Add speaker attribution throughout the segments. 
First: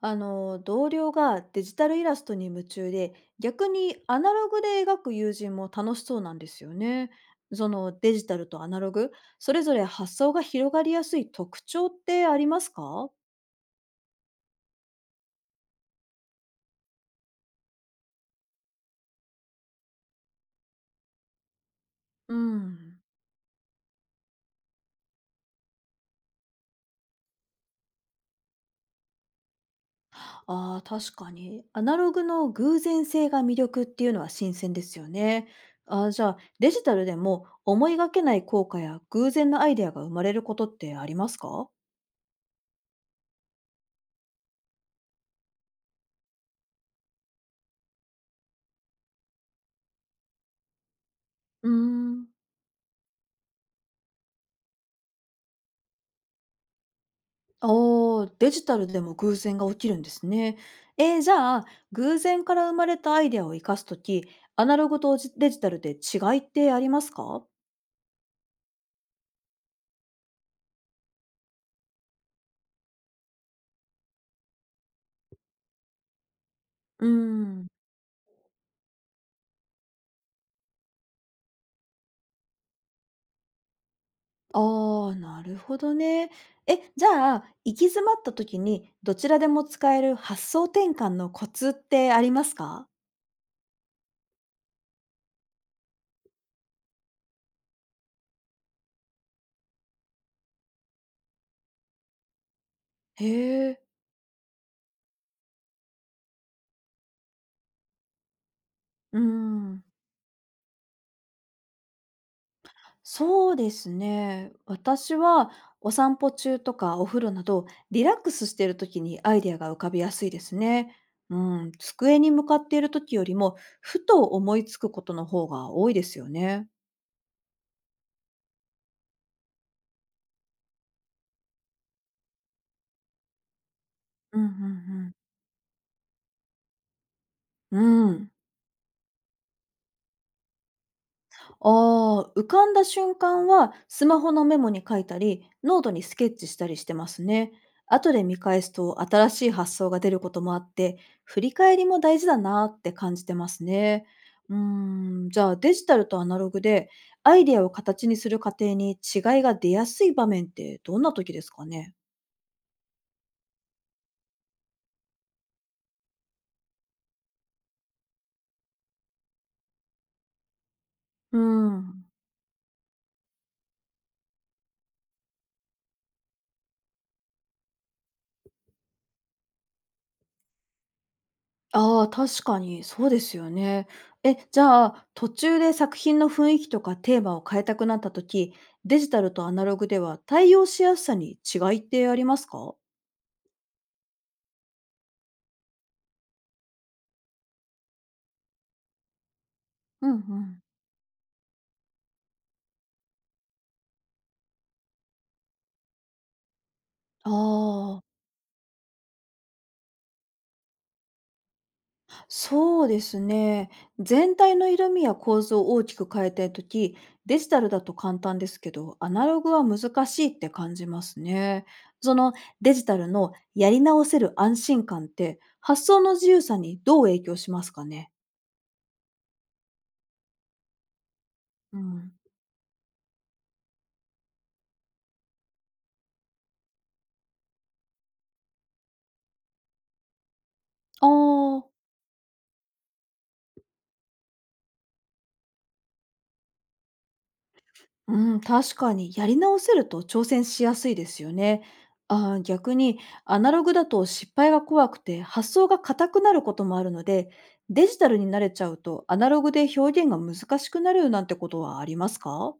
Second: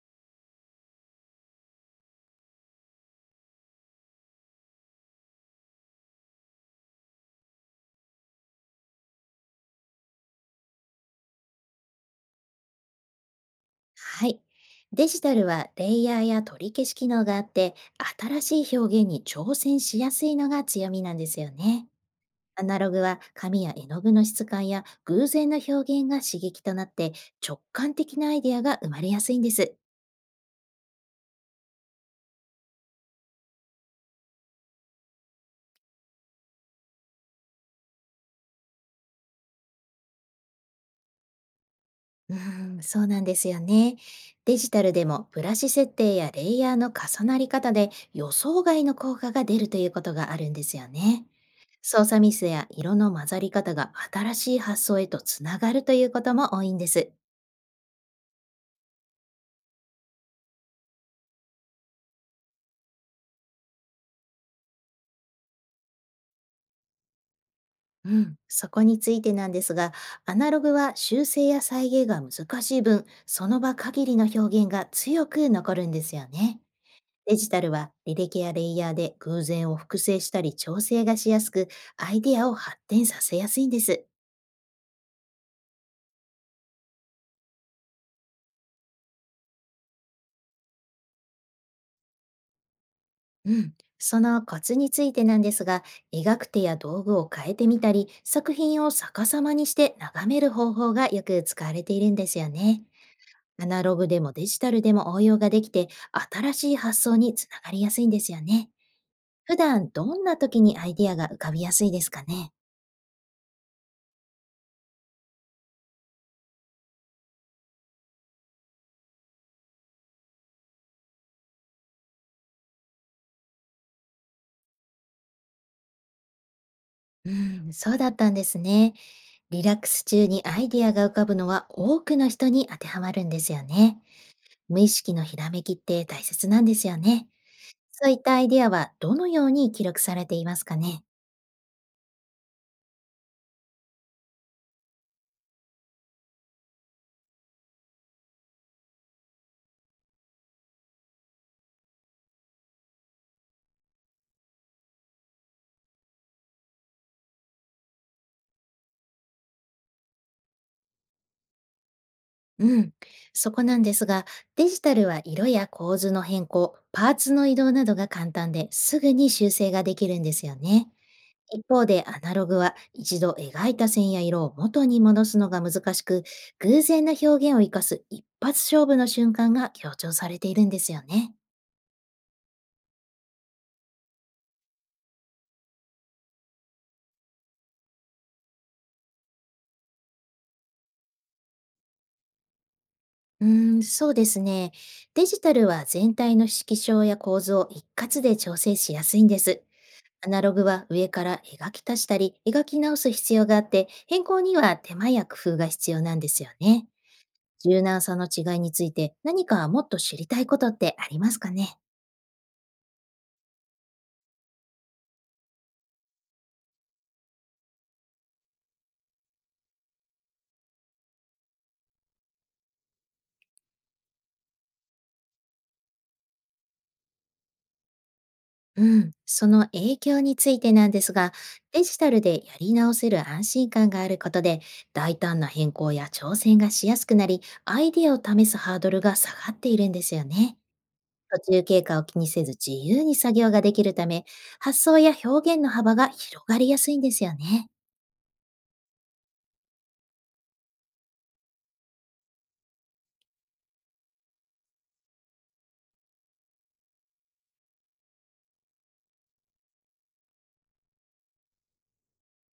Speaker 1: あの同僚がデジタルイラストに夢中で、逆にアナログで描く友人も楽しそうなんですよね。そのデジタルとアナログ、それぞれ発想が広がりやすい特徴ってありますか？
Speaker 2: はい。デジタルはレイヤーや取り消し機能があって、新しい表現に挑戦しやすいのが強みなんですよね。
Speaker 1: う
Speaker 2: アナロ
Speaker 1: ん。
Speaker 2: グは紙や絵の具の質感や偶然の表現が刺激となって、直感的なアイデアが生まれやすいんです。
Speaker 1: ああ、確かにアナログの偶然性が魅力っていうのは新鮮ですよね。あー、じゃあデジタルでも思いがけない効果や偶然のアイデアが生まれることってありますか？
Speaker 2: うーん、そうなんですよね。デジタルでもブラシ設定やレイヤーの重なり方で予想外の効果が出るということがあるんですよね。
Speaker 1: うー
Speaker 2: 操作
Speaker 1: ん。
Speaker 2: ミスや色の混ざり方が新しい発想へとつながるということも多いんです。
Speaker 1: あー、デジタルでも偶然が起きるんですね。じゃあ、偶然から生まれたアイデアを生かすとき、アナログとデジタルで違いってありますか？
Speaker 2: うん、そこについてなんですが、アナログは修正や再現が難しい分、その場限りの表現が強く残るんですよね。
Speaker 1: うー
Speaker 2: デジタ
Speaker 1: ん。
Speaker 2: ルは履歴やレイヤーで偶然を複製したり調整がしやすく、アイデアを発展させやすいんです。
Speaker 1: ああ、なるほどね。え、じゃあ、行き詰まったときに、どちらでも使える発想転換のコツってありますか？
Speaker 2: うん。そのコツについてなんですが、描く手や道具を変えてみたり、作品を逆さまにして眺める方法がよく使われているんですよね。
Speaker 1: へ
Speaker 2: ア
Speaker 1: え、
Speaker 2: ナログでもデジタルでも応用ができて、新しい発想につながりやすいんですよね。
Speaker 1: うー
Speaker 2: 普
Speaker 1: ん。
Speaker 2: 段どんな時にアイデアが浮かびやすいですかね？
Speaker 1: そうですね。私はお散歩中とかお風呂など、リラックスしている時にアイデアが浮かびやすいですね。うん、机に向かっている時よりも、ふと思いつくことの方が多いですよね。
Speaker 2: うん。そうだったんですね。リラックス中にアイディアが浮かぶのは多くの人に当てはまるんですよね。
Speaker 1: うんうんう
Speaker 2: 無意
Speaker 1: ん。
Speaker 2: 識のひらめきって大切なんですよね。
Speaker 1: う
Speaker 2: そういっ
Speaker 1: ん。
Speaker 2: たアイディアはどのように記録されていますかね？
Speaker 1: ああ、浮かんだ瞬間はスマホのメモに書いたり、ノートにスケッチしたりしてますね。後で見返すと新しい発想が出ることもあって、振り返りも大事だなって感じてますね。うーん、じゃあデジタルとアナログでアイデアを形にする過程に違いが出やすい場面ってどんな時ですかね？
Speaker 2: うん。そこなんですが、デジタルは色や構図の変更、パーツの移動などが簡単ですぐに修正ができるんですよね。
Speaker 1: う
Speaker 2: 一方で
Speaker 1: ん。
Speaker 2: アナログは一度描いた線や色を元に戻すのが難しく、偶然な表現を生かす一発勝負の瞬間が強調されているんですよね。
Speaker 1: ああ、確かにそうですよね。え、じゃあ、途中で作品の雰囲気とかテーマを変えたくなった時、デジタルとアナログでは対応しやすさに違いってありますか？
Speaker 2: うーん、そうですね。デジタルは全体の色調や構図を一括で調整しやすいんです。
Speaker 1: うんう
Speaker 2: アナロ
Speaker 1: ん。
Speaker 2: グは上から描き足したり、描き直す必要があって、変更には手間や工夫が必要なんですよね。
Speaker 1: あ
Speaker 2: 柔
Speaker 1: あ、
Speaker 2: 軟さの違いについて何かもっと知りたいことってありますかね？
Speaker 1: そうですね。全体の色味や構造を大きく変えたい時、デジタルだと簡単ですけど、アナログは難しいって感じますね。そのデジタルのやり直せる安心感って、発想の自由さにどう影響しますかね？
Speaker 2: うん、その影響についてなんですが、
Speaker 1: う
Speaker 2: デジタ
Speaker 1: ん。
Speaker 2: ルでやり直せる安心感があることで、大胆な変更や挑戦がしやすくなり、アイディアを試すハードルが下がっているんですよね。
Speaker 1: あ
Speaker 2: 途中
Speaker 1: あ、
Speaker 2: 経過を気にせず自由に作業ができるため、発想や表現の幅が広がりやすいんですよね。
Speaker 1: うん、確かにやり直せると挑戦しやすいですよね。あー、逆にアナログだと失敗が怖くて発想が硬くなることもあるので、デジタルに慣れちゃうとアナログで表現が難しくなるなんてことはありますか？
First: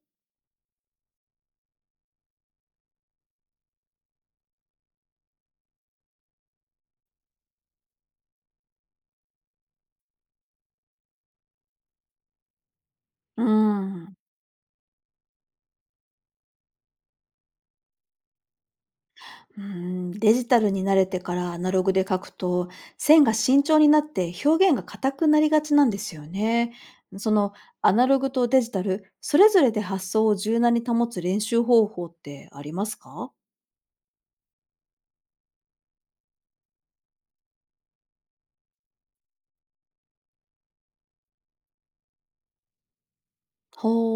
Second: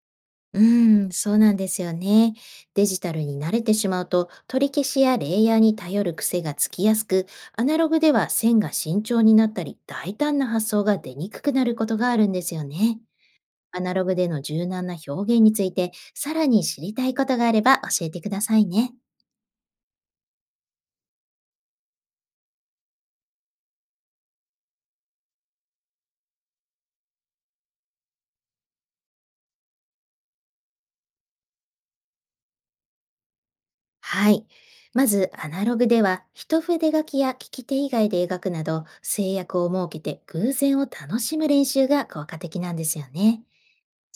Speaker 2: うーん、そうなんですよね。デジタルに慣れてしまうと、取り消しやレイヤーに頼る癖がつきやすく、アナログでは線が慎重になったり、大胆な発想が出にくくなることがあるんですよね。
Speaker 1: う
Speaker 2: アナログ
Speaker 1: ん。
Speaker 2: での柔軟な表現について、さらに知りたいことがあれば教えてくださいね。
Speaker 1: うん、デジタルに慣れてからアナログで書くと、線が慎重になって表現が硬くなりがちなんですよね。そのアナログとデジタル、それぞれで発想を柔軟に保つ練習方法ってありますか？
Speaker 2: はい。まず、アナログでは、一筆書きや利き手以外で描くなど、制約を設けて偶然を楽しむ練習が効果的なんですよね。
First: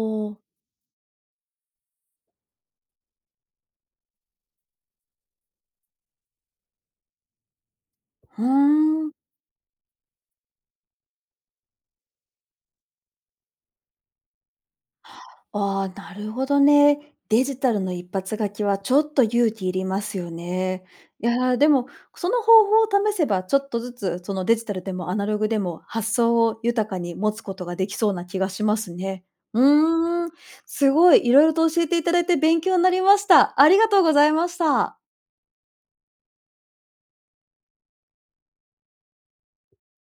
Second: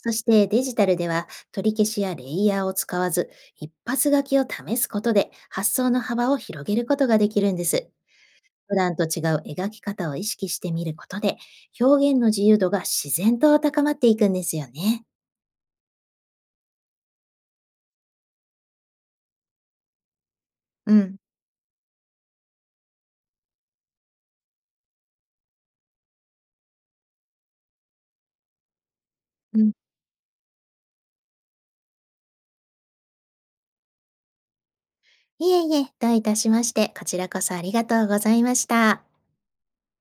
Speaker 2: そし
Speaker 1: う。
Speaker 2: てデジタルでは、取り消しやレイヤーを使わず、一発書きを試すことで発想の幅を広げることができるんです。
Speaker 1: うー
Speaker 2: 普段と
Speaker 1: ん。
Speaker 2: 違う描き方を意識してみることで、表現の自由度が自然と高まっていくんですよね。
Speaker 1: ああ、なるほどね。デジタルの一発書きはちょっと勇気いりますよね。
Speaker 2: うん。
Speaker 1: いやー、でも、その方法を試せば、ちょっとずつそのデジタルでもアナログでも発想を豊かに持つことができそうな気がしますね。
Speaker 2: う
Speaker 1: う
Speaker 2: ん。
Speaker 1: ーん、すごい、色々と教えていただいて勉強になりました。ありがとうございました。
Speaker 2: いえいえ、どういたしまして、こちらこそありがとうございました。